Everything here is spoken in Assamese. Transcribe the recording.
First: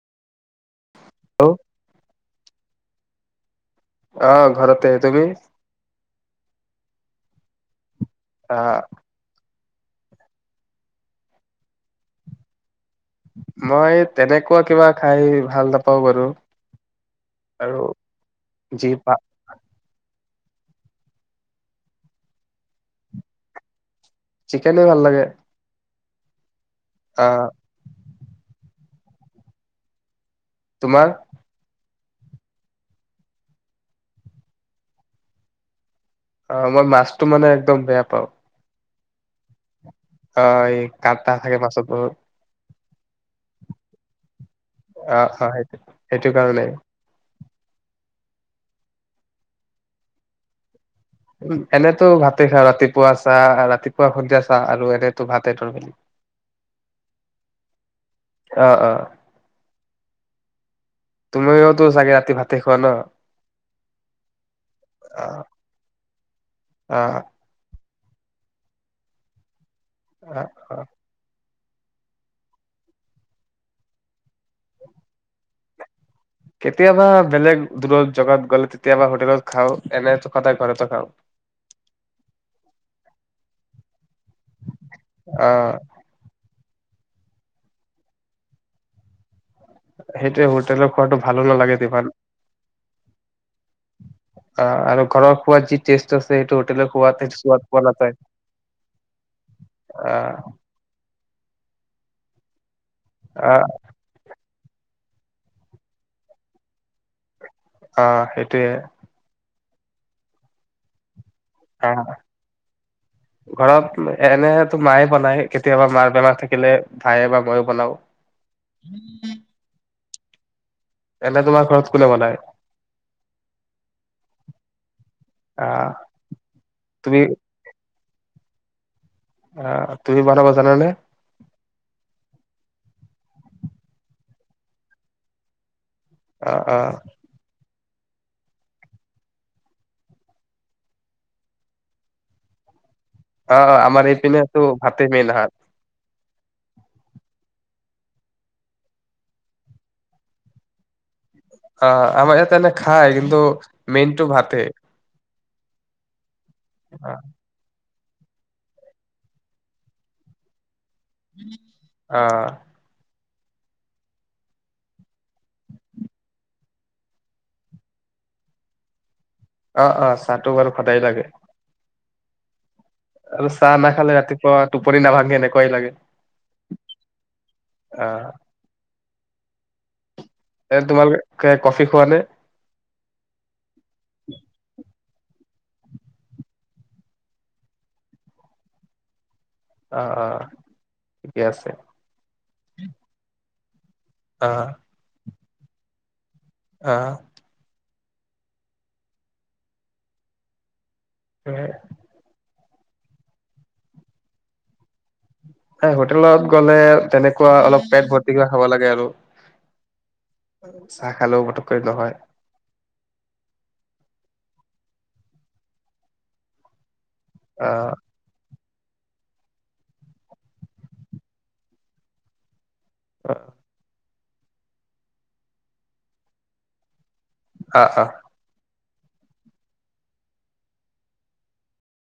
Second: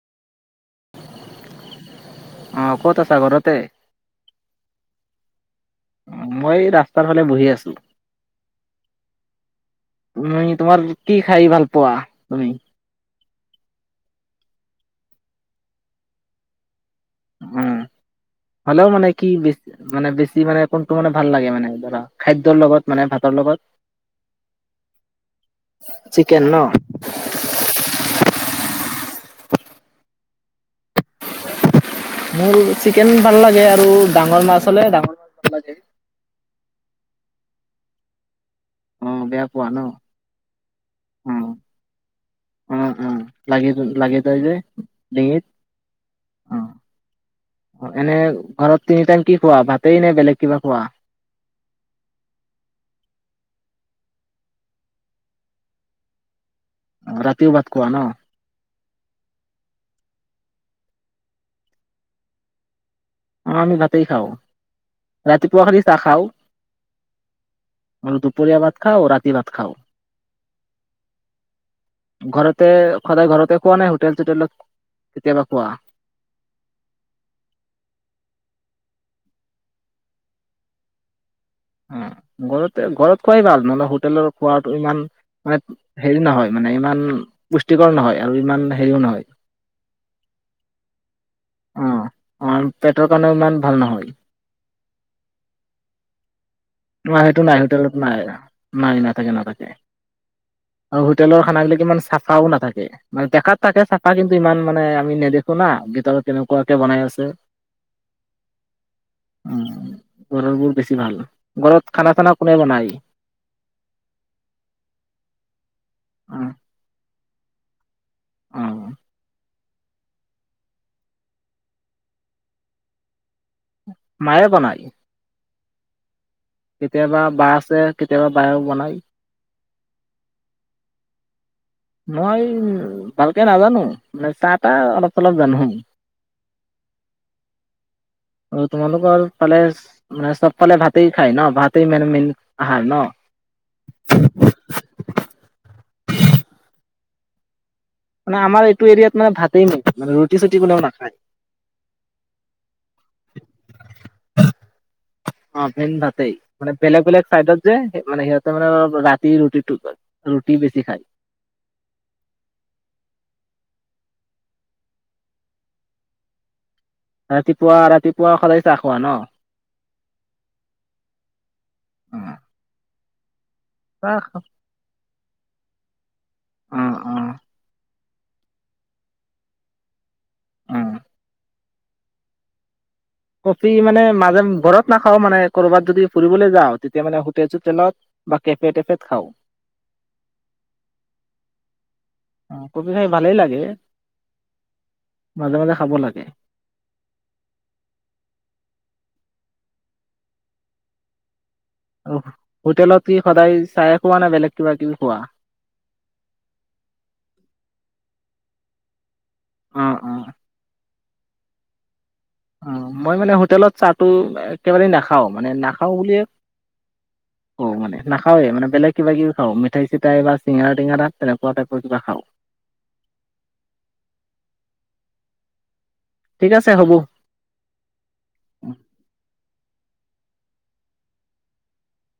হেল্ল' অ ক'ত আ অ ঘৰতে অ ঘৰততে আহ। তুমি? মই ৰাস্তাৰ ফালে বহি আছো। আহ তুমি তোমাৰ কি খাই ভাল পোৱা তুমি মই তেনেকুৱা কিবা খাই ভাল নাপাওঁ বাৰু উ আৰু যি হলেও মানে পা কি মানে বি মানে কোনটো মানে ভাল লাগে মানে ধৰা খাদ্যৰ লগত মানে ভাতৰ লগত। চিকেনে ভাল লাগে। চিকেন ন আহ তোমাৰ মোৰ চিকেন ভাল লাগে আৰু ডাঙৰ মাছ হলে ডাঙৰ মাছ ভাল লাগে অ মই মাছটো মানে একদম বেয়া পাওঁ অ বেয়া পোৱা ন অ' এই কাটা অ থাকে মাছত বহুত অ উম লাগি লাগি যায় যে অ ডিঙিত অ সেইটো সেইটো অ কাৰণেই এনে ঘৰত তিনি টাইম কি খোৱা ভাতেই নে বেলেগ কিবা খোৱা উ এনেতো ভাতে খা ৰাতিপুৱা চা ৰাতিপুৱা সন্ধিয়া চা আৰু এনেতো ভাতে তৰ মেলি অ ৰাতিও ভাত খোৱা ন অ অ তুমিওতো চাগে ৰাতি ভাতে খোৱা ন অ আমি ভাতেই খাওঁ অ' ৰাতিপুৱা খালি চাহ খাওঁ অ' মান দুপৰীয়া ভাত খাও ৰাতি ভাত খাও। অ অ ঘৰতে সদায় ঘৰতে খোৱা নাই হোটেল চোটেল কেতিয়াবা খোৱা। কেতিয়াবা বেলেগ দূৰৰ জেগাত গ'লে কেতিয়াবা হোটেলত খাও এনেো সদায় ঘৰতো খাও। অ ঘৰতে ঘৰত খোৱাই ভাল নহ'লে হোটেলৰ খোৱাটো ইমান মানে অ' হেৰি নহয় মানে ইমান পুষ্টিকৰ নহয় আৰু ইমান হেৰিও নহয় সেইটোৱে হোটেলৰ খোৱাটো ভালো নালাগে যিমান অ পেটৰ কাৰণেও ইমান ভাল নহয় আৰু ঘৰৰ খোৱাৰাত যি টেষ্ট আছে সেইটো হোটেলৰ খোৱাত নাই সেইটো নাই সোৱাদ পোৱা হোটেলত নাযায় নাই নাই নাথাকে নাথাকে আ আৰু হোটেলৰ খানাবিলাক ইমান চাফাও নাথাকে মানে আ ডেকাত তাকে চফা কিন্তু ইমান মানে আমি নেদেখো না ভিতৰত কেনেকুৱাকে বনাই আছে অ সেইটোৱে উ ঘৰৰবোৰ বেছি ভাল ঘৰত হ খানা চানা কোনে বনায় ঘৰত এনেো মায়ে বনাই কেতিয়াবা মাৰ অ বেমাৰ থাকিলে ভায়ে বা মইো বনাও অ'। উমম [inaudible] এনে তোমাৰ ঘৰত কোনে বনায় মায়ে বনায় আহ তুমি কেতিয়াবা বা আছে কেতিয়াবা বায়ে বনাই আহ তুমি বনাব জানা নে মই উ ভালকে নাজানো মানে চাহ তাহ অলপ চলপ জানো অ অ অ তোমালোকৰ ফালে মানে চবফালে ভাতেই খায় ন ভাতেই ম মেইন আহাৰ ন অ আমাৰ এইপিনেতো ভাতে মেইন হাত মানে আমাৰ এইটো এৰিয়াত মানে ভাতেই মেইন মানে ৰুটি চুটি কোনেও নাখায় অ আমাৰ ইয়তে এনে খায় কিন্তু মেইনটো ভাতে অ মেইন ভাতেই মানে বেলেগ অ বেলেগ চাইডত যে মানে সিহঁতে মানে ৰাতি ৰুটি ৰুটি বেছি খায় আহ ৰাতিপুৱা ৰাতিপুৱা সদায় চাহ খোৱা ন অ অ চাহটো বাৰু সদায় লাগে অ আৰু চাহ নাখালে ৰাতিপুৱা টোপৰি নাভাগে এনেকুৱাই লাগে অ অ অ অ তোমালোকে খোৱা কফি খোৱা নে কফি মানে মাজে ঘৰত নাখ খাও মানে কৰ'ৰবাত যদি ফুৰিবলৈ যাওঁ তেতিয়া মানে হোটেল চোটেলত বা কেফে টেফেত খাও অ অ ঠিকে আছে অ কপ খাই ভালেই লাগে অ মাজে মাজে খাব লাগে আহ হয় আৰু হোটেলত কি সদায় চাই খোৱা নে বেলেগ কিবা কিবি খোৱা এ হোটেলত গ'লে তেনেকুৱা অলপ পেট ভৰ্তি কৰি খাব লাগে আৰু অ অ চাহ খালেও পটককৈ নহয় অ মই মানে হোটেলত চাহটো একেবাৰে নাখাওঁ মানে নাখাওঁ বুলিয়ে অ মানে নাখাওে মানে বেলেগ কিবা কিবি খাওঁ মিঠাই চিঠাই বা চিঙৰা টেঙৰাাত তেনেকুৱা টাইপৰ কিবা খাওঁ অ ঠিক আছে হ'ব অ অ